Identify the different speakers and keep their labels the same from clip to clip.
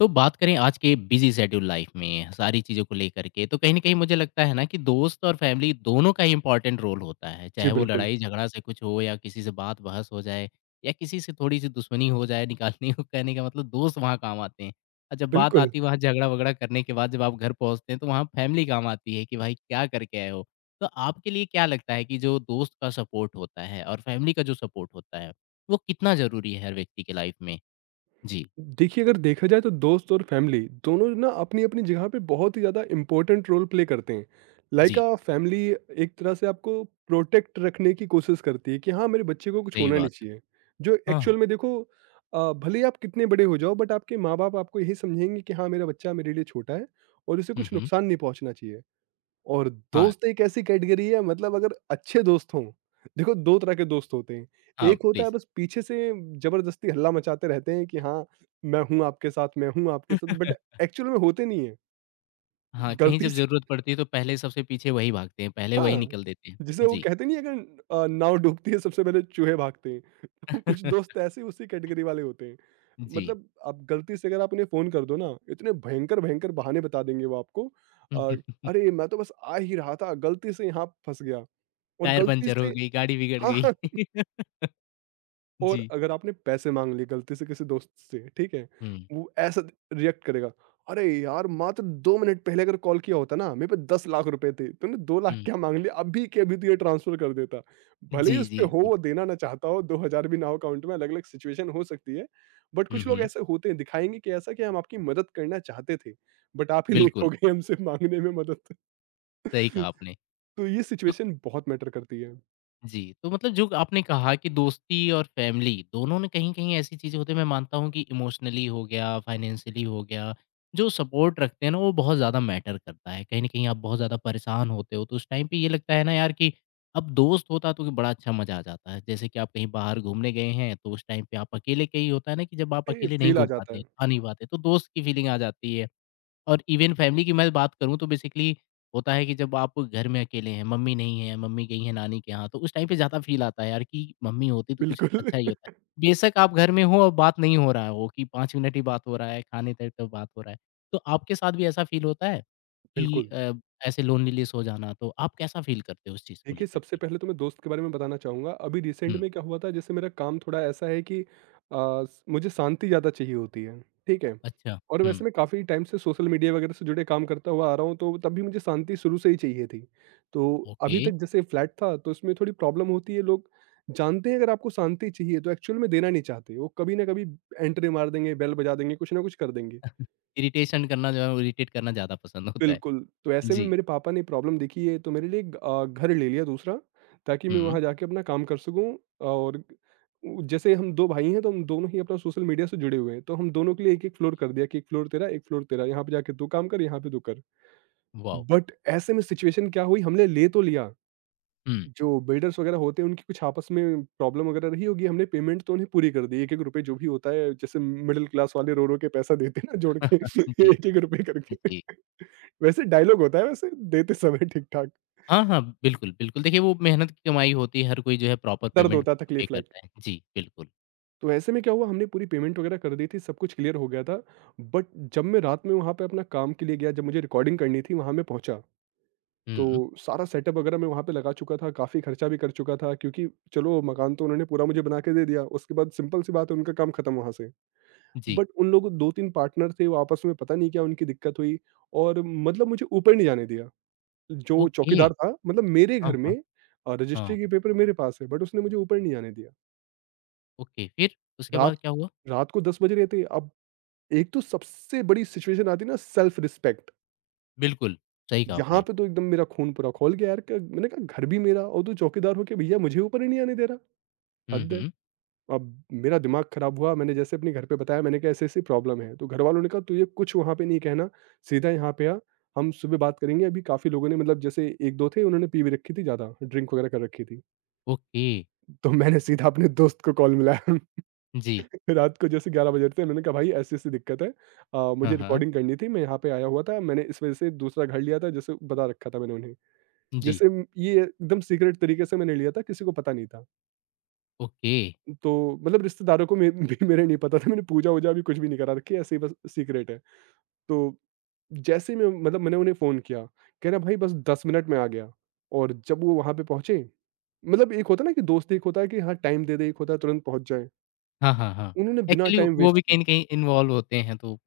Speaker 1: तो बात करें आज के बिजी शेड्यूल लाइफ में सारी चीज़ों को लेकर के तो कहीं न कहीं मुझे लगता है ना कि दोस्त और फैमिली दोनों का ही इम्पोर्टेंट रोल होता है।
Speaker 2: जी,
Speaker 1: चाहे वो
Speaker 2: बिल्कुल।
Speaker 1: लड़ाई झगड़ा से कुछ हो या किसी से बात बहस हो जाए या किसी से थोड़ी-सी दुश्मनी हो जाए निकालने को कहने का मतलब दोस्त वहाँ काम आते हैं। और जब बात
Speaker 2: बिल्कुल,
Speaker 1: आती है वहाँ झगड़ा-वगड़ा करने के बाद जब आप घर पहुँचते हैं तो वहाँ फैमिली काम आती है कि भाई क्या करके आए हो? तो आपके लिए क्या लगता है कि जो दोस्त का सपोर्ट होता है और फैमिली का जो सपोर्ट होता है वो कितना ज़रूरी है हर व्यक्ति के लाइफ में? जी,
Speaker 2: देखिए अगर देखा जाए तो दोस्त और फैमिली दोनों ना अपनी-अपनी जगह पे बहुत ही ज़्यादा इम्पोर्टेंट रोल प्ले करते हैं। लाइक
Speaker 1: जी,
Speaker 2: फैमिली एक तरह से आपको प्रोटेक्ट रखने की कोशिश करती है कि हाँ, मेरे बच्चे को कुछ
Speaker 1: सही
Speaker 2: होना
Speaker 1: बात
Speaker 2: नहीं चाहिए। जो
Speaker 1: है। हाँ,
Speaker 2: एक्चुअल
Speaker 1: हाँ।
Speaker 2: में देखो भले ही आप कितने बड़े हो जाओ बट आपके माँ-बाप आपको यही समझाएँगे कि हाँ, मेरा बच्चा मेरे लिए छोटा है और उसे
Speaker 1: हुँ,
Speaker 2: कुछ
Speaker 1: हुँ।
Speaker 2: नुकसान नहीं पहुँचना चाहिए। और
Speaker 1: हाँ,
Speaker 2: दोस्त एक ऐसी कैटेगरी है मतलब अगर अच्छे दोस्त हों, देखो 2 तरह के दोस्त होते हैं।
Speaker 1: हाँ,
Speaker 2: एक होता है
Speaker 1: प्लीज़।
Speaker 2: बस पीछे से ज़बरदस्ती हल्ला मचाते रहते हैं कि हाँ, मैं हूँ आपके साथ, मैं हूँ आपके साथ बट एक्चुअल में होते नहीं हैं।
Speaker 1: हाँ, कहीं
Speaker 2: गलती
Speaker 1: जब
Speaker 2: से
Speaker 1: ज़रूरत पड़ती है तो पहले सबसे पीछे वही भागते हैं, पहले वही
Speaker 2: हाँ,
Speaker 1: निकल देते हैं।
Speaker 2: जिसे वो
Speaker 1: जी।
Speaker 2: कहते नहीं है अगर नाव डूबती है सबसे पहले चूहे भागते हैं। तो कुछ दोस्त ऐसे उसी कैटेगरी वाले होते हैं।
Speaker 1: जी।
Speaker 2: मतलब आप गलती से अगर आप उन्हें फ़ोन कर दो ना, इतने भयंकर-भयंकर बहाने बता देंगे वो आपको। अ, "अरे! मैं तो बस आ ही रहा था, गलती से यहाँ फँस गया।" और
Speaker 1: टायर
Speaker 2: गलती
Speaker 1: पंचर हो
Speaker 2: से
Speaker 1: गई, गाड़ी बिगड़
Speaker 2: हाँ,
Speaker 1: गई।
Speaker 2: हाँ। और
Speaker 1: जी।
Speaker 2: अगर आपने पैसे माँग लिए गलती से किसी दोस्त से, ठीक है?
Speaker 1: हुँ,
Speaker 2: वो ऐसा रिएक्ट करेगा, "अरे यार! मात्र 2 मिनट पहले अगर कॉल किया होता ना, मेरे पे 10 लाख रुपए थे, तूने 2 लाख
Speaker 1: हुँ।
Speaker 2: क्या माँग लिए? अभी के अभी तुझे ट्रांसफर कर देता।" भले ही
Speaker 1: जी,
Speaker 2: उसपे
Speaker 1: जी,
Speaker 2: हो
Speaker 1: जी।
Speaker 2: वो देना ना चाहता हो, 2000 भी ना हो अकाउंट में, अलग-अलग सिचुएशन हो सकती है। बट
Speaker 1: हुँ,
Speaker 2: कुछ लोग
Speaker 1: हुँ।
Speaker 2: ऐसे होते हैं, दिखाएँगे कि ऐसा कि हम आपकी मदद करना चाहते थे, बट आप ही लेट हो
Speaker 1: बिल्कुल,
Speaker 2: गए हमसे माँगने में मदद।
Speaker 1: सही कहा आपने।
Speaker 2: तो ये
Speaker 1: तो
Speaker 2: सिचुएशन बहुत मैटर करती है।
Speaker 1: जी, तो मतलब जो आपने कहा कि दोस्ती और फैमिली दोनों में कहीं-कहीं ऐसी चीज़ें होती हैं, मैं मानता हूँ कि इमोशनली हो गया, फाइनेंशियली हो गया, जो सपोर्ट रखते हैं ना, वो बहुत ज़्यादा मैटर करता है। कहीं न कहीं आप बहुत ज़्यादा परेशान होते हो, तो उस टाइम पे ये लगता है ना यार कि अब दोस्त होता तो कि बड़ा अच्छा मज़ा आ जाता है। जैसे कि आप कहीं बाहर घूमने गए हैं, तो उस टाइम पे आप अकेले कहीं होता है ना कि जब आप
Speaker 2: ए,
Speaker 1: अकेले नहीं
Speaker 2: फील आ
Speaker 1: घूम
Speaker 2: जाता
Speaker 1: पाते,
Speaker 2: है।
Speaker 1: आ नहीं पाते, तो दोस्त की फीलिंग आ जाती है। और इवन फैमिली की मैं बात करूँ तो बेसिकली होता है कि जब आप घर में अकेले हैं, मम्मी नहीं है, मम्मी गई हैं नानी के यहाँ, तो उस टाइम पे ज़्यादा फ़ील आता है यार कि मम्मी होती तो कुछ
Speaker 2: बिल्कुल।
Speaker 1: अच्छा ही होता। है। बेशक आप घर में हो और बात नहीं हो रहा हो कि 5 मिनट ही बात हो रहा है, खाने तक तो बात हो रहा है। तो आपके साथ भी ऐसा फ़ील होता है कि
Speaker 2: बिल्कुल।
Speaker 1: ऐसे लोनलीनेस हो जाना, तो आप कैसा फ़ील करते हो उस चीज़ को
Speaker 2: देखिए,
Speaker 1: लेकर
Speaker 2: सबसे
Speaker 1: के?
Speaker 2: पहले तो मैं दोस्त के बारे में बताना चाहूँगा, अभी रिसेंट
Speaker 1: हुँ,
Speaker 2: में क्या हुआ था। जैसे मेरा काम थोड़ा ऐसा है कि अ, स मुझे शांति ज़्यादा चाहिए होती है, ठीक है?
Speaker 1: अच्छा,
Speaker 2: और
Speaker 1: हुँ,
Speaker 2: वैसे मैं काफ़ी टाइम से सोशल मीडिया वगैरह से जुड़े काम करता हुआ आ रहा हूँ, तो तब भी मुझे शांति शुरू से ही चाहिए थी। तो
Speaker 1: ओके।
Speaker 2: अभी तक जैसे फ्लैट था, तो उसमें थोड़ी प्रॉब्लम होती है, लोग जानते हैं अगर आपको शांति चाहिए तो एक्चुअल में देना नहीं चाहते, वो कभी न कभी एंट्री मार देंगे, बेल बजा देंगे, कुछ ना कुछ कर देंगे।
Speaker 1: इरिटेशन करना जो है वो इरिटेट करना ज़्यादा पसंद होता है।
Speaker 2: बिल्कुल, तो ऐसे में
Speaker 1: जी,
Speaker 2: मेरे पापा ने प्रॉब्लम देखी है तो मेरे लिए एक घर ले लिया दूसरा, ताकि मैं
Speaker 1: हुँ,
Speaker 2: वहाँ जाके अपना काम कर सकूँ। और उ जैसे हम 2 भाई हैं तो हम दोनों ही अपना सोशल मीडिया से जुड़े हुए हैं, तो हम दोनों के लिए एक-एक फ्लोर कर दिया कि 1 फ्लोर तेरा, 1 फ्लोर तेरा, यहाँ पे जाके तू काम कर, यहाँ पे तू कर।
Speaker 1: वाओ!
Speaker 2: बट ऐसे में सिचुएशन क्या हुई, हमने ले तो लिया,
Speaker 1: हुँ,
Speaker 2: जो बिल्डर्स वगैरह होते हैं उनकी कुछ आपस में प्रॉब्लम वगैरह रही होगी। हमने पेमेंट तो उन्हें पूरी कर दी, एक-एक रुपए जो भी होता है जैसे मिडल क्लास वाले रो-रो के पैसा देते हैं ना जोड़ के
Speaker 1: जी,
Speaker 2: एक-एक रुपए करके।
Speaker 1: जी।
Speaker 2: वैसे डायलॉग होता है वैसे देते समय ठीक-ठाक,
Speaker 1: हाँ, हाँ, बिल्कुल, बिल्कुल। देखिए, वो मेहनत की कमाई होती है, हर कोई जो है प्रॉपर
Speaker 2: दर्द
Speaker 1: पेमेंट
Speaker 2: होता है
Speaker 1: पे
Speaker 2: तकलीफ लाइक।
Speaker 1: करता है। जी, बिल्कुल।
Speaker 2: तो ऐसे में क्या हुआ, हमने पूरी पेमेंट वगैरह कर दी थी, सब कुछ क्लियर हो गया था, बट जब मैं रात में वहाँ पे अपना काम के लिए गया, जब मुझे रिकॉर्डिंग करनी थी वहाँ मैं पहुँचा, तो
Speaker 1: हुँ,
Speaker 2: सारा सेटअप वगैरह मैं वहाँ पे लगा चुका था, काफ़ी खर्चा भी कर चुका था क्योंकि चलो मकान तो उन्होंने पूरा मुझे बना के दे दिया, उसके बाद सिंपल सी बात है उनका काम खत्म वहाँ से।
Speaker 1: जी,
Speaker 2: बट उन लोगों 2-3 पार्टनर थे वो आपस में पता नहीं क्या उनकी दिक्कत हुई और मतलब मुझे ऊपर नहीं जाने दिया। जो
Speaker 1: ओके।
Speaker 2: चौकीदार था मतलब मेरे
Speaker 1: हाँ,
Speaker 2: घर में,
Speaker 1: हाँ, हाँ,
Speaker 2: रजिस्ट्री के पेपर मेरे पास है बट उसने मुझे ऊपर नहीं जाने दिया।
Speaker 1: ओके, फिर उसके
Speaker 2: रात
Speaker 1: बाद क्या हुआ?
Speaker 2: रात को 10 बज रहे थे, अब एक तो सबसे बड़ी सिचुएशन आती है ना सेल्फ रिस्पेक्ट।
Speaker 1: बिल्कुल, सही कहा
Speaker 2: यहाँ
Speaker 1: आपने।
Speaker 2: पे तो एकदम मेरा खून पूरा खौल गया यार। क मैंने कहा घर भी मेरा और तू चौकीदार हो के भैया मुझे ऊपर ही नहीं आने दे रहा।
Speaker 1: हुँ,
Speaker 2: हद है।
Speaker 1: हुँ,
Speaker 2: अब मेरा दिमाग खराब हुआ, मैंने जैसे अपने घर पे बताया, मैंने कहा ऐसी-ऐसी प्रॉब्लम है। तो घरवालों ने कहा तुझे कुछ वहाँ पे नहीं कहना, सीधा यहाँ पे आ, हम सुबह बात करेंगे। अभी काफ़ी लोगों ने मतलब जैसे 1-2 थे उन्होंने पी भी रखी थी ज़्यादा, ड्रिंक वगैरह कर रखी थी।
Speaker 1: ओके,
Speaker 2: तो मैंने सीधा अपने दोस्त को कॉल मिलाया।
Speaker 1: जी,
Speaker 2: रात को जैसे 11 बजे थे, मैंने कहा भाई ऐसी-ऐसी दिक्कत है।
Speaker 1: हाँ,
Speaker 2: मुझे
Speaker 1: हाँ,
Speaker 2: रिकॉर्डिंग करनी थी मैं यहाँ पे आया हुआ था, मैंने इस वजह से दूसरा घर लिया था जैसे बता रखा था मैंने उन्हें।
Speaker 1: जी,
Speaker 2: जैसे ये एकदम सीक्रेट तरीके से मैंने लिया था, किसी को पता नहीं था।
Speaker 1: ओके,
Speaker 2: तो मतलब रिश्तेदारों को मे भी मेरे नहीं पता था, मैंने पूजा-वूजा भी कुछ भी नहीं करा रखी है, ऐसे ही बस सीक्रेट है। तो जैसे ही मैं मतलब मैंने उन्हें फ़ोन किया, कह रहा भाई बस 10 मिनट में आ गया। और जब वो वहाँ पे पहुँचे, मतलब एक होता है ना कि दोस्त एक होता है कि हाँ, टाइम दे दे, एक होता है तुरंत पहुँच जाए।
Speaker 1: हाँ, हाँ, हाँ।
Speaker 2: उन्होंने बिना
Speaker 1: एक्चुअली
Speaker 2: टाइम
Speaker 1: वो
Speaker 2: वेस्ट
Speaker 1: भी
Speaker 2: किए
Speaker 1: कहीं न कहीं इन्वॉल्व होते हैं, तो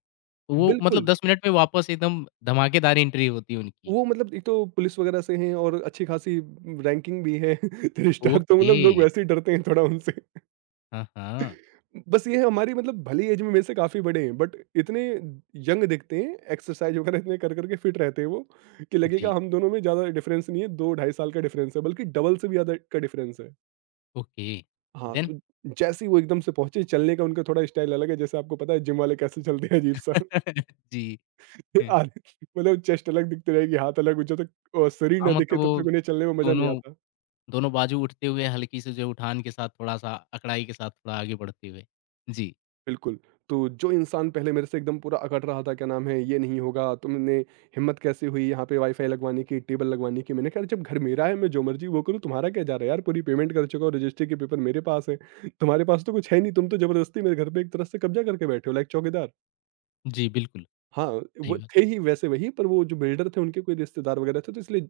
Speaker 1: वो मतलब
Speaker 2: बिल्कुल,
Speaker 1: 10 मिनट में वापस एकदम धमाकेदार एंट्री होती है उनकी।
Speaker 2: वो मतलब एक तो पुलिस वगैरह से हैं और अच्छी-खासी रैंकिंग भी है, 3 स्टार, तो
Speaker 1: ओके,
Speaker 2: मतलब लोग वैसे ही डरते हैं थोड़ा उनसे।
Speaker 1: हाँ, हाँ,
Speaker 2: बस ये है हमारी मतलब भली एज में मेरे से काफ़ी बड़े हैं बट इतने यंग दिखते हैं, एक्सरसाइज वगैरह इतने कर करके फिट रहते हैं वो कि लगेगा
Speaker 1: जी,
Speaker 2: हम दोनों में ज़्यादा डिफरेंस नहीं है, दो ढाई साल का डिफरेंस है, बल्कि डबल से भी ज़्यादा का डिफरेंस है।
Speaker 1: ओके,
Speaker 2: हाँ,
Speaker 1: देन?
Speaker 2: तो जैसे ही वो एकदम से पहुंचे, चलने का उनका थोड़ा स्टाइल अलग है, जैसे आपको पता है जिम वाले कैसे चलते हैं अजीब सा।
Speaker 1: जी।
Speaker 2: आधे- मतलब चेस्ट अलग दिखती रहेगी, हाथ अलग हो, जब तक शरीर
Speaker 1: हाँ,
Speaker 2: ना
Speaker 1: मतलब
Speaker 2: दिखे तब
Speaker 1: वो
Speaker 2: तक उन्हें चलने में मजा नहीं
Speaker 1: दोनों
Speaker 2: आता।
Speaker 1: दोनों बाजू उठते हुए हल्की से जो उठान के साथ थोड़ा-सा अकड़ाई के साथ थोड़ा आगे बढ़ते हुए। जी,
Speaker 2: बिल्कुल, तो जो इंसान पहले मेरे से एकदम पूरा अकड़ रहा था, क्या नाम है, ये नहीं होगा, तुमने हिम्मत कैसे हुई यहाँ पे वाई-फाई लगवाने की, टेबल लगवाने की? मैंने कहा जब घर मेरा है, मैं जो मर्ज़ी वो करूँ, तुम्हारा क्या जा रहा है यार? पूरी पेमेंट कर चुका हूँ, रजिस्ट्री के पेपर मेरे पास हैं, तुम्हारे पास तो कुछ है नहीं, तुम तो ज़बरदस्ती मेरे घर पे एक तरह से कब्ज़ा करके बैठे हो लाइक चौकीदार।
Speaker 1: जी, बिल्कुल,
Speaker 2: हाँ,
Speaker 1: सही
Speaker 2: वो
Speaker 1: बात।
Speaker 2: थे ही वैसे वही, पर वो जो बिल्डर थे उनके कोई रिश्तेदार वगैरह थे, तो इसलिए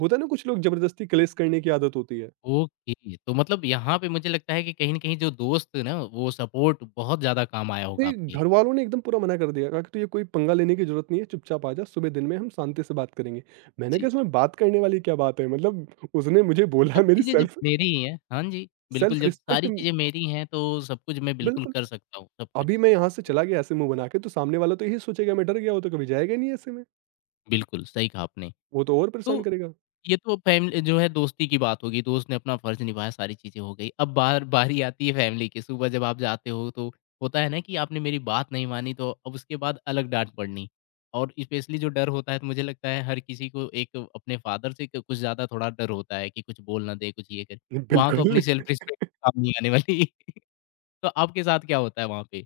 Speaker 2: होता है ना कुछ लोग ज़बरदस्ती क्लेश करने की आदत होती है।
Speaker 1: ओके, तो मतलब यहाँ पे मुझे लगता है कि कहीं न कहीं जो दोस्त ना वो सपोर्ट बहुत ज़्यादा काम आया होगा
Speaker 2: नहीं,
Speaker 1: आपके।
Speaker 2: घर वालों ने एकदम पूरा मना कर दिया, कहा कि तुझे कोई पंगा लेने की जरूरत नहीं है, चुपचाप आ जा, सुबह दिन में हम शांति से बात करेंगे। मैंने
Speaker 1: जी।
Speaker 2: कहा इसमें बात करने वाली क्या बात है, मतलब उसने मुझे
Speaker 1: हाँ,
Speaker 2: बोला मेरी
Speaker 1: चीज़ें जब
Speaker 2: सेल्फ
Speaker 1: मेरी ही हैं हाँ जी, बिल्कुल
Speaker 2: सेल्फ
Speaker 1: जब
Speaker 2: रिस्पेक्ट।
Speaker 1: सारी चीज़ें मेरी हैं तो सब कुछ मैं बिल्कुल
Speaker 2: बिल्कुल।
Speaker 1: कर सकता हूँ, सब कुछ।
Speaker 2: अभी मैं यहाँ से चला गया ऐसे मुंह बना के तो सामने वाला तो यही सोचेगा मैं डर गया, वो तो कभी जाएगा ही नहीं, ऐसे में
Speaker 1: बिल्कुल, सही कहा आपने।
Speaker 2: वो तो और परेशान
Speaker 1: तो
Speaker 2: करेगा।
Speaker 1: ये तो फैमिली जो है दोस्ती की बात होगी, दोस्त ने अपना फ़र्ज़ निभाया, सारी चीज़ें हो गई। अब बारी आती है फैमिली की, सुबह जब आप जाते हो तो होता है ना कि आपने मेरी बात नहीं मानी तो अब उसके बाद अलग डाँट पड़नी। और स्पेशली जो डर होता है तो मुझे लगता है हर किसी को एक अपने फ़ादर से क कुछ ज़्यादा थोड़ा डर होता है कि कुछ बोल ना दे, कुछ ये करे। वहाँ तो अपनी
Speaker 2: बिल्कुल।
Speaker 1: सेल्फ रिस्पेक्ट काम नहीं आने वाली। तो आपके साथ क्या होता है वहाँ पे?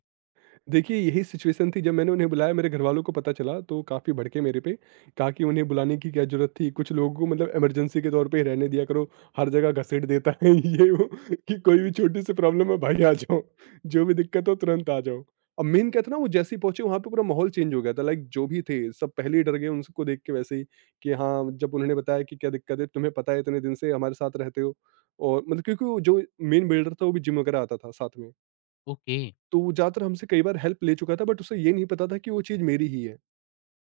Speaker 2: देखिए, यही सिचुएशन थी जब मैंने उन्हें बुलाया, मेरे घरवालों को पता चला तो काफ़ी भड़के मेरे पे, कहा कि उन्हें बुलाने की क्या ज़रूरत थी? कुछ लोगों को मतलब इमरजेंसी के तौर पे ही रहने दिया करो, हर जगह घसीट देता है ये वो कि कोई भी छोटी-सी प्रॉब्लम है भाई आ जाओ, जो भी दिक्कत हो तुरंत आ जाओ। अब मेन क्या था ना वो जैसे ही पहुँचे वहाँ पे पूरा माहौल चेंज हो गया था लाइक, जो भी थे सब पहले ही डर गए उनको देख के वैसे ही कि हाँ, जब उन्होंने बताया कि क्या दिक्कत है? तुम्हें पता है इतने दिन से हमारे साथ रहते हो और मतलब क्योंकि वो जो मेन बिल्डर था वो भी जिम वगैरह आता था साथ में।
Speaker 1: ओके,
Speaker 2: तो वो ज़्यादातर हमसे कई बार हेल्प ले चुका था बट उसे ये नहीं पता था कि वो चीज़ मेरी ही है।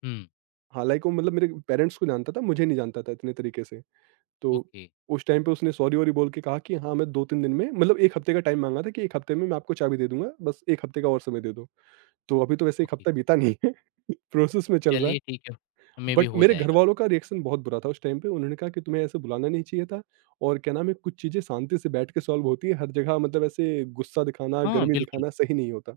Speaker 1: हुँ,
Speaker 2: हालाँकि वो मतलब मेरे पेरेंट्स को जानता था, मुझे नहीं जानता था इतने तरीके से। तो
Speaker 1: ओके,
Speaker 2: उस टाइम पे उसने सॉरी-वॉरी बोल के कहा कि हाँ, मैं 2-3 दिन में मतलब 1 हफ्ते का टाइम माँगा था कि 1 हफ्ते में मैं आपको चाबी दे दूँगा, बस 1 हफ्ते का और समय दे दो। तो अभी तो वैसे 1
Speaker 1: ओके,
Speaker 2: हफ्ता बीता नहीं है, प्रोसेस में चल रहा है।
Speaker 1: चलिए ठीक है, मेबी
Speaker 2: बट
Speaker 1: हो
Speaker 2: मेरे
Speaker 1: जाएगा।
Speaker 2: घरवालों का रिएक्शन बहुत बुरा था उस टाइम पे। उन्होंने कहा कि तुम्हें ऐसे बुलाना नहीं चाहिए था और क्या नाम है, कुछ चीज़ें शांति से बैठ के सॉल्व होती है, हर जगह मतलब ऐसे गुस्सा दिखाना,
Speaker 1: हाँ,
Speaker 2: गर्मी
Speaker 1: बिल्कुल।
Speaker 2: दिखाना सही नहीं होता।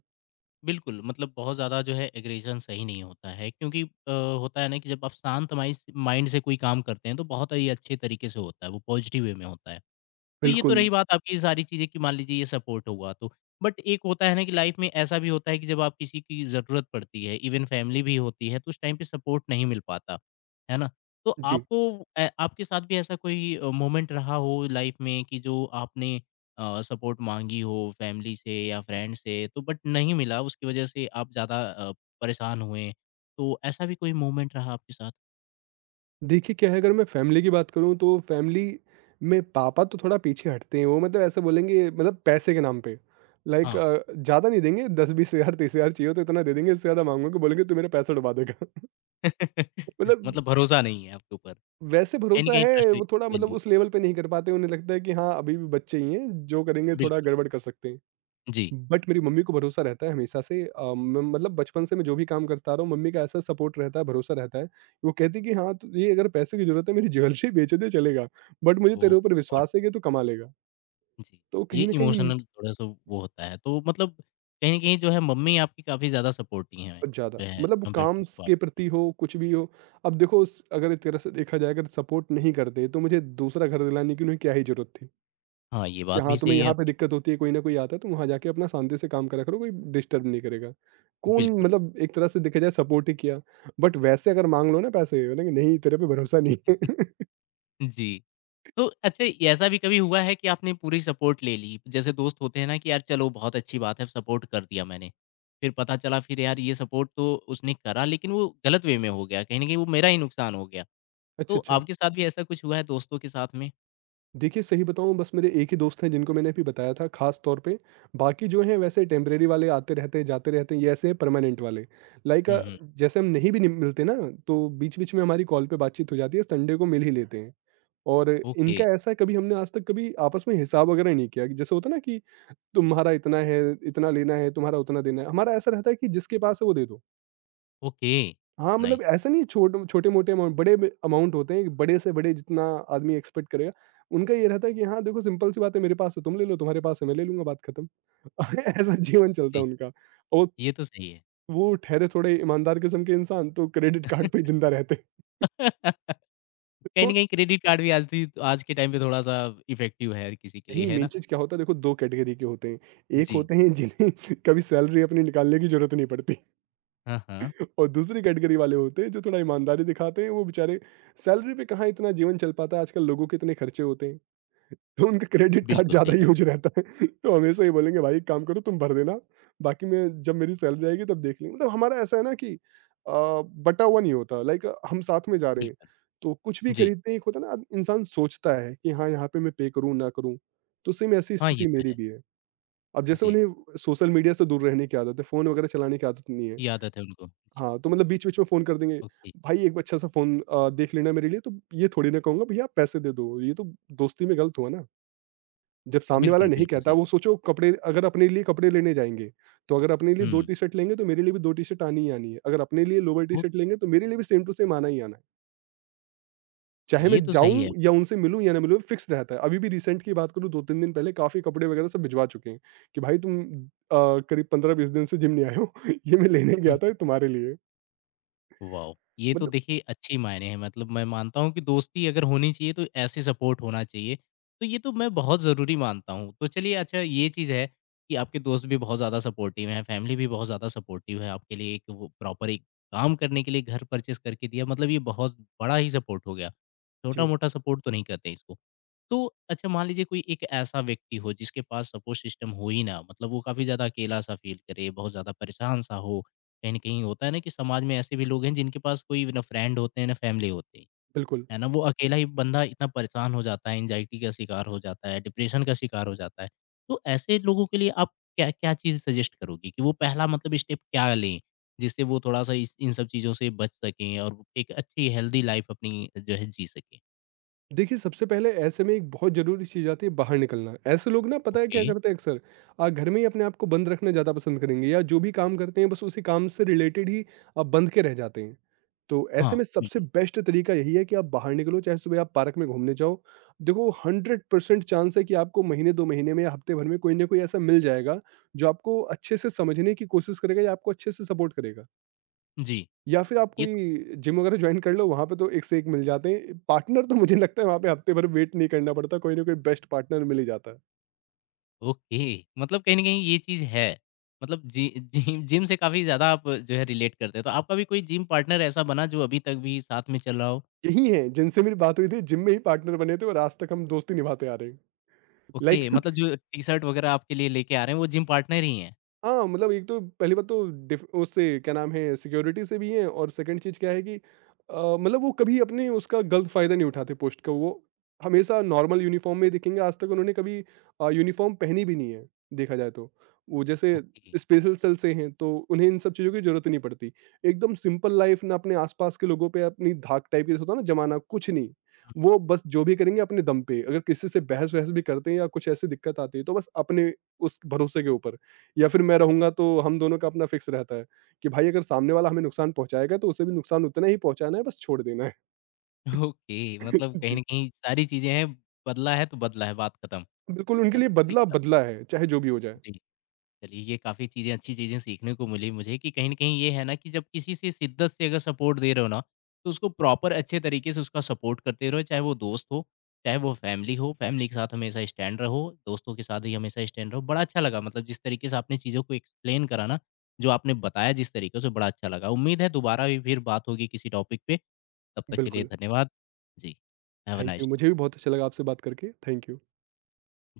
Speaker 1: बिल्कुल, मतलब बहुत ज़्यादा जो है एग्रेशन सही नहीं होता है क्योंकि होता है ना कि जब आप शांत माइस माइंड से कोई काम करते हैं तो बहुत ही अच्छे तरीके से होता है, वो पॉजिटिव वे में होता है। तो ये तो
Speaker 2: बिल्कुल,
Speaker 1: रही बात आपकी सारी चीज़ें कि मान लीजिए ये सपोर्ट हुआ तो। बट एक होता है ना कि लाइफ में ऐसा भी होता है कि जब आप किसी की ज़रूरत पड़ती है, इवन फैमिली भी होती है, तो उस टाइम पे सपोर्ट नहीं मिल पाता, है ना? तो
Speaker 2: जी।
Speaker 1: आपको ए आपके साथ भी ऐसा कोई मोमेंट रहा हो लाइफ में कि जो आपने सपोर्ट माँगी हो फैमिली से या फ्रेंड से तो बट नहीं मिला, उसकी वजह से आप ज़्यादा परेशान हुए, तो ऐसा भी कोई मोमेंट रहा आपके साथ?
Speaker 2: देखिए क्या है, अगर मैं फैमिली की बात करूँ तो फैमिली में पापा तो थोड़ा पीछे हटते हैं, वो मतलब ऐसा बोलेंगे मतलब पैसे के नाम पे लाइक
Speaker 1: हाँ।
Speaker 2: ज़्यादा नहीं देंगे। 10-20 हज़ार 30 हज़ार चाहिए हो तो इतना दे देंगे, इससे ज़्यादा मांगोगे बोलेंगे तू मेरा पैसा डुबा देगा। मतलब
Speaker 1: मतलब भरोसा नहीं है आपके ऊपर,
Speaker 2: वैसे
Speaker 1: कहीं न
Speaker 2: भरोसा
Speaker 1: कहीं
Speaker 2: है,
Speaker 1: ट्रस्ट इ
Speaker 2: वो थोड़ा मतलब
Speaker 1: वैल्यू।
Speaker 2: उस लेवल पे नहीं कर पाते। उन्हें लगता है कि हाँ, अभी भी बच्चे ही हैं, जो करेंगे थोड़ा
Speaker 1: बिल्कुल।
Speaker 2: गड़बड़ कर सकते हैं।
Speaker 1: जी।
Speaker 2: बट मेरी मम्मी को भरोसा रहता है हमेशा से। मैं मतलब बचपन से मैं जो भी काम करता आ रहा हूँ मम्मी का ऐसा सपोर्ट रहता है, भरोसा रहता है। वो कहती कि हाँ तो ये अगर पैसे की जरूरत है, मेरी ज्वेलरी बेच दे, चलेगा। बट मुझे
Speaker 1: ओह माय
Speaker 2: तेरे ऊपर
Speaker 1: गॉड!
Speaker 2: विश्वास है कि तू कमा लेगा।
Speaker 1: जी,
Speaker 2: तो
Speaker 1: ये
Speaker 2: कहीं ना कहीं
Speaker 1: इमोशनल थोड़ा-सा वो होता है। तो मतलब कहीं न कहीं जो है मम्मी आपकी काफ़ी ज़्यादा सपोर्टिव हैं,
Speaker 2: बहुत ज्यादा
Speaker 1: जो है
Speaker 2: मतलब
Speaker 1: कंपैरेटिव
Speaker 2: काम
Speaker 1: टू
Speaker 2: के
Speaker 1: पापा।
Speaker 2: प्रति हो कुछ भी हो। अब देखो अगर एक तरह से देखा जाए, अगर सपोर्ट नहीं करते तो मुझे दूसरा घर दिलाने की उन्हें क्या ही जरूरत थी
Speaker 1: हाँ, ये
Speaker 2: कि
Speaker 1: बात भी
Speaker 2: हाँ, तुम्हें
Speaker 1: सही है
Speaker 2: यहाँ पे
Speaker 1: आपकी।
Speaker 2: दिक्कत होती है, कोई ना कोई आता है, तुम वहाँ जाके अपना शांति से काम करा करो, कोई डिस्टर्ब नहीं करेगा। कौन
Speaker 1: बिल्कुल,
Speaker 2: मतलब एक तरह से देखा जाए सपोर्ट ही किया, बट वैसे अगर माँग लो ना पैसे, बोलेंगे नहीं तेरे पे भरोसा नहीं है।
Speaker 1: जी। तो अच्छा ये ऐसा भी कभी हुआ है कि आपने पूरी सपोर्ट ले ली? जैसे दोस्त होते हैं ना कि यार चलो बहुत अच्छी बात है सपोर्ट कर दिया मैंने। फिर पता चला फिर यार ये सपोर्ट तो उसने करा लेकिन वो गलत वे में हो गया, कहीं न कहीं वो मेरा ही नुकसान हो गया। तो
Speaker 2: अच्छा, अच्छा।
Speaker 1: आपके साथ भी ऐसा कुछ हुआ है दोस्तों के साथ में?
Speaker 2: देखिए सही बताऊँ, बस मेरे एक ही दोस्त हैं जिनको मैंने अभी बताया था खास तौर पे, बाकी जो हैं वैसे टेम्परेरी वाले आते रहते हैं, जाते रहते हैं, ये ऐसे हैं परमानेंट वाले। लाइक
Speaker 1: हुँ, हुँ।
Speaker 2: जैसे हम नहीं भी नि मिलते ना, तो बीच-बीच में हमारी कॉल पे बातचीत हो जाती है, संडे को मिल ही लेते हैं। और
Speaker 1: ओके,
Speaker 2: इनका ऐसा है, कभी हमने आज तक कभी आपस में हिसाब वगैरह नहीं किया कि जैसे होता है ना कि तुम्हारा इतना है, इतना लेना है, तुम्हारा उतना देना है। हमारा ऐसा रहता है कि जिसके पास है वो दे दो।
Speaker 1: ओके,
Speaker 2: हाँ, मतलब
Speaker 1: नाइस।
Speaker 2: ऐसा नहीं है, छोटे-मोटे अमाउंट बड़े में अमाउंट होते हैं, बड़े से बड़े जितना आदमी एक्सपेक्ट करेगा। उनका ये रहता है कि हाँ, देखो सिंपल सी बात है, मेरे पास है तुम ले लो, तुम्हारे पास है मैं ले लूँगा, बात खत्म। ऐसा जीवन चलता
Speaker 1: जी,
Speaker 2: है उनका। और
Speaker 1: ये तो सही है।
Speaker 2: वो ठहरे थोड़े ईमानदार किस्म के इंसान तो क्रेडिट कार्ड पे ही जिंदा रहते हैं।
Speaker 1: कहीं
Speaker 2: वो
Speaker 1: न कहीं क्रेडिट कार्ड भी आज के टाइम पे थोड़ा-सा इफ़ेक्टिव है हर किसी के लिए,
Speaker 2: नहीं,
Speaker 1: है
Speaker 2: मेन
Speaker 1: ना?
Speaker 2: चीज़ क्या होता है, देखो 2 कैटेगरी के होते हैं। एक
Speaker 1: जी।
Speaker 2: होते हैं जिन्हें कभी सैलरी अपनी निकालने की ज़रूरत नहीं पड़ती,
Speaker 1: हाँ, हाँ।
Speaker 2: और दूसरी कैटेगरी वाले होते हैं जो थोड़ा ईमानदारी दिखाते हैं, वो बेचारे सैलरी पे कहाँ इतना जीवन चल पाता है, आजकल लोगों के इतने खर्चे होते हैं। तो उनका क्रेडिट कार्ड
Speaker 1: बिल्कुल सही
Speaker 2: ज़्यादा
Speaker 1: कहा
Speaker 2: यूज़
Speaker 1: आपने।
Speaker 2: रहता है। तो हमेशा ये बोलेंगे भाई एक काम करो तुम भर देना, बाकी मैं जब मेरी सैलरी आएगी तब देख लेंगे। मतलब हमारा ऐसा है ना कि बँटा हुआ नहीं होता, लाइक हम साथ में जा रहे हैं,
Speaker 1: बिल्कुल।
Speaker 2: तो कुछ भी
Speaker 1: जी।
Speaker 2: खरीदते हैं, एक होता है ना इंसान सोचता है कि हाँ, यहाँ पे मैं पे करूँ ना करूँ, तो सेम ऐसी
Speaker 1: हाँ, ये
Speaker 2: स्थिति
Speaker 1: तो
Speaker 2: मेरी
Speaker 1: है।
Speaker 2: भी है। अब जैसे
Speaker 1: जी,
Speaker 2: उन्हें सोशल मीडिया से दूर रहने की आदत है, फ़ोन वगैरह चलाने की आदत नहीं है।
Speaker 1: ये आदत है उनको। जी,
Speaker 2: हाँ, तो मतलब बीच-बीच में फ़ोन कर देंगे,
Speaker 1: ओके।
Speaker 2: भाई एक अच्छा सा फ़ोन देख लेना मेरे लिए तो। ये थोड़ी ना कहूँगा भैया आप पैसे दे दो, ये तो दोस्ती में गलत हुआ ना। जब सामने वाला
Speaker 1: बिल्कुल,
Speaker 2: नहीं
Speaker 1: बिल्कुल
Speaker 2: कहता,
Speaker 1: सही।
Speaker 2: वो सोचो कपड़े अगर अपने लिए कपड़े लेने जाएँगे, तो अगर अपने लिए 2
Speaker 1: हुँ,
Speaker 2: टी-शर्ट लेंगे तो मेरे लिए भी 2 टी-शर्ट आनी ही आनी है। अगर अपने लिए लोवर
Speaker 1: वो
Speaker 2: टी-शर्ट लेंगे तो मेरे लिए भी सेम टू सेम आना ही आना है। चाहे मैं
Speaker 1: ये तो सही है।
Speaker 2: जाऊँ या उनसे मिलूँ या ना मिलूँ, फिक्स रहता है। अभी भी रिसेंट की बात करूँ, 2-3 दिन पहले काफ़ी कपड़े वगैरह सब भिजवा चुके हैं कि भाई तुम करीब 15-20 दिन से जिम नहीं आए हो, ये मैं लेने
Speaker 1: हुँ।
Speaker 2: गया था तुम्हारे लिए।
Speaker 1: वाओ! ये तो
Speaker 2: मतलब
Speaker 1: देखिए अच्छी मायने हैं मतलब मैं मानता हूँ कि दोस्ती अगर होनी चाहिए तो ऐसे सपोर्ट होना चाहिए। तो ये तो मैं बहुत ज़रूरी मानता हूँ। तो चलिए अच्छा ये चीज़ है कि आपके दोस्त भी बहुत ज़्यादा सपोर्टिव हैं, फैमिली भी बहुत ज़्यादा सपोर्टिव है आपके लिए एक वो प्रॉपर एक काम करने के लिए घर परचेज़ करके दिया मतलब ये बहुत बड़ा ही सपोर्ट हो गया।
Speaker 2: जी,
Speaker 1: छोटा-मोटा सपोर्ट तो नहीं कहते इसको। तो अच्छा मान लीजिए कोई एक ऐसा व्यक्ति हो जिसके पास सपोर्ट सिस्टम हो ही ना मतलब वो काफ़ी ज़्यादा अकेला-सा फ़ील करे, बहुत ज़्यादा परेशान-सा हो कहीं न कहीं होता है ना कि समाज में ऐसे भी लोग हैं जिनके पास कोई ना फ्रेंड होते हैं, ना फैमिली होती है।
Speaker 2: बिल्कुल।
Speaker 1: है ना? वो अकेला ही बंदा इतना परेशान हो जाता है, एंग्ज़ायटी का शिकार हो जाता है, डिप्रेशन का शिकार हो जाता है। तो ऐसे लोगों के लिए आप क्या क्या चीज़ सजेस्ट करोगी कि वो पहला मतलब स्टेप क्या लें? जिससे वो थोड़ा-सा इस इन सब चीज़ों से बच सकें और एक अच्छी हेल्दी लाइफ़ अपनी जो है जी सकें?
Speaker 2: देखिए, सबसे पहले ऐसे में एक बहुत ज़रूरी चीज़ आती है, बाहर निकलना। ऐसे लोग ना, पता है
Speaker 1: ओके।
Speaker 2: क्या करते हैं अक्सर, घर में ही अपने आप को बंद रखना ज़्यादा पसंद करेंगे, या जो भी काम करते हैं बस उसी काम से रिलेटेड ही बंध के रह जाते हैं। तो
Speaker 1: हाँ,
Speaker 2: ऐसे में सबसे
Speaker 1: बिल्कुल।
Speaker 2: बेस्ट तरीका यही है कि आप बाहर निकलो, चाहे सुबह आप पार्क में घूमने जाओ। देखो 100% चांस है कि आपको महीने 2 महीने में या हफ्ते भर में कोई ना कोई ऐसा मिल जाएगा, जो आपको अच्छे से समझने की कोशिश करेगा या आपको अच्छे से सपोर्ट करेगा।
Speaker 1: जी।
Speaker 2: या फिर आप
Speaker 1: ये
Speaker 2: कोई जिम वगैरह जॉइन कर लो, वहाँ पे तो एक से एक मिल जाते हैं। पार्टनर तो मुझे लगता है वहाँ पे हफ्ते भर वेट नहीं करना पड़ता, कोई ना कोई बेस्ट पार्टनर मिल ही जाता है।
Speaker 1: ओके, मतलब कहीं न कहीं ये चीज़ है। मतलब जि जिम जिम से काफ़ी ज़्यादा आप जो है रिलेट करते हो। तो आपका भी कोई जिम पार्टनर ऐसा बना जो अभी तक भी साथ में चल रहा हो?
Speaker 2: यही हैं जिनसे मेरी बात हुई थी, जिम में ही पार्टनर बने थे और आज तक हम दोस्ती निभाते आ रहे हैं।
Speaker 1: ओके,
Speaker 2: लाइक
Speaker 1: मतलब जो टी-शर्ट वग़ैरह आपके लिए लेके आ रहे हैं वो जिम पार्टनर ही हैं?
Speaker 2: हाँ, मतलब एक तो पहली बात तो डिफ उससे क्या नाम है, सिक्योरिटी से भी हैं, और सेकंड चीज़ क्या है कि मतलब वो कभी अपने उसका गलत फ़ायदा नहीं उठाते पोस्ट का। वो हमेशा नॉर्मल यूनिफ़ॉर्म में ही दिखेंगे, आज तक उन्होंने कभी यूनिफ़ॉर्म पहनी भी नहीं है, देखा जाए तो। वो जैसे
Speaker 1: ओके,
Speaker 2: स्पेशल सेल से हैं तो उन्हें इन सब चीज़ों की ज़रूरत ही नहीं पड़ती। एकदम सिंपल लाइफ़ ना, अपने आस-पास के लोगों पे अपनी धाक टाइप जैसे होता है ना जमाना, कुछ नहीं। वो बस जो भी करेंगे अपने दम पे, अगर किसी से बहस-वहस भी करते हैं या कुछ ऐसी दिक्कत आती है तो बस अपने उस भरोसे के ऊपर। या फिर मैं रहूँगा तो हम दोनों का अपना फिक्स रहता है कि भाई अगर सामने वाला हमें नुकसान पहुँचाएगा तो उसे भी नुकसान उतना ही पहुँचाना है, बस छोड़ देना है।
Speaker 1: ओके मतलब कहीं न
Speaker 2: जी,
Speaker 1: कहीं सारी चीज़ें हैं, बदला है तो बदला है, बात खत्म।
Speaker 2: बिल्कुल उनके
Speaker 1: है ना?
Speaker 2: लिए
Speaker 1: तो ये
Speaker 2: बदला
Speaker 1: सब
Speaker 2: बदला है, चाहे जो भी हो जाए।
Speaker 1: जी। चलिए ये काफ़ी चीज़ें अच्छी चीज़ें सीखने को मिली मुझे कि कहीं न कहीं ये है ना कि जब किसी से शिद्दत से अगर सपोर्ट दे रहे हो ना, तो उसको प्रॉपर अच्छे तरीके से उसका सपोर्ट करते रहो, चाहे वो दोस्त हो, चाहे वो फैमिली हो, फैमिली के साथ हमेशा स्टैंड रहो, दोस्तों के साथ ही हमेशा स्टैंड रहो। बड़ा अच्छा लगा मतलब जिस तरीके से आपने चीज़ों को एक्सप्लेन करा ना, जो आपने बताया जिस तरीके से बड़ा अच्छा लगा। उम्मीद है दोबारा भी फिर बात होगी किसी टॉपिक पे, तब तक के लिए
Speaker 2: बिल्कुल,
Speaker 1: धन्यवाद। जी, have a
Speaker 2: thank you.
Speaker 1: Nice day.
Speaker 2: मुझे भी बहुत अच्छा लगा आपसे बात करके, थैंक यू।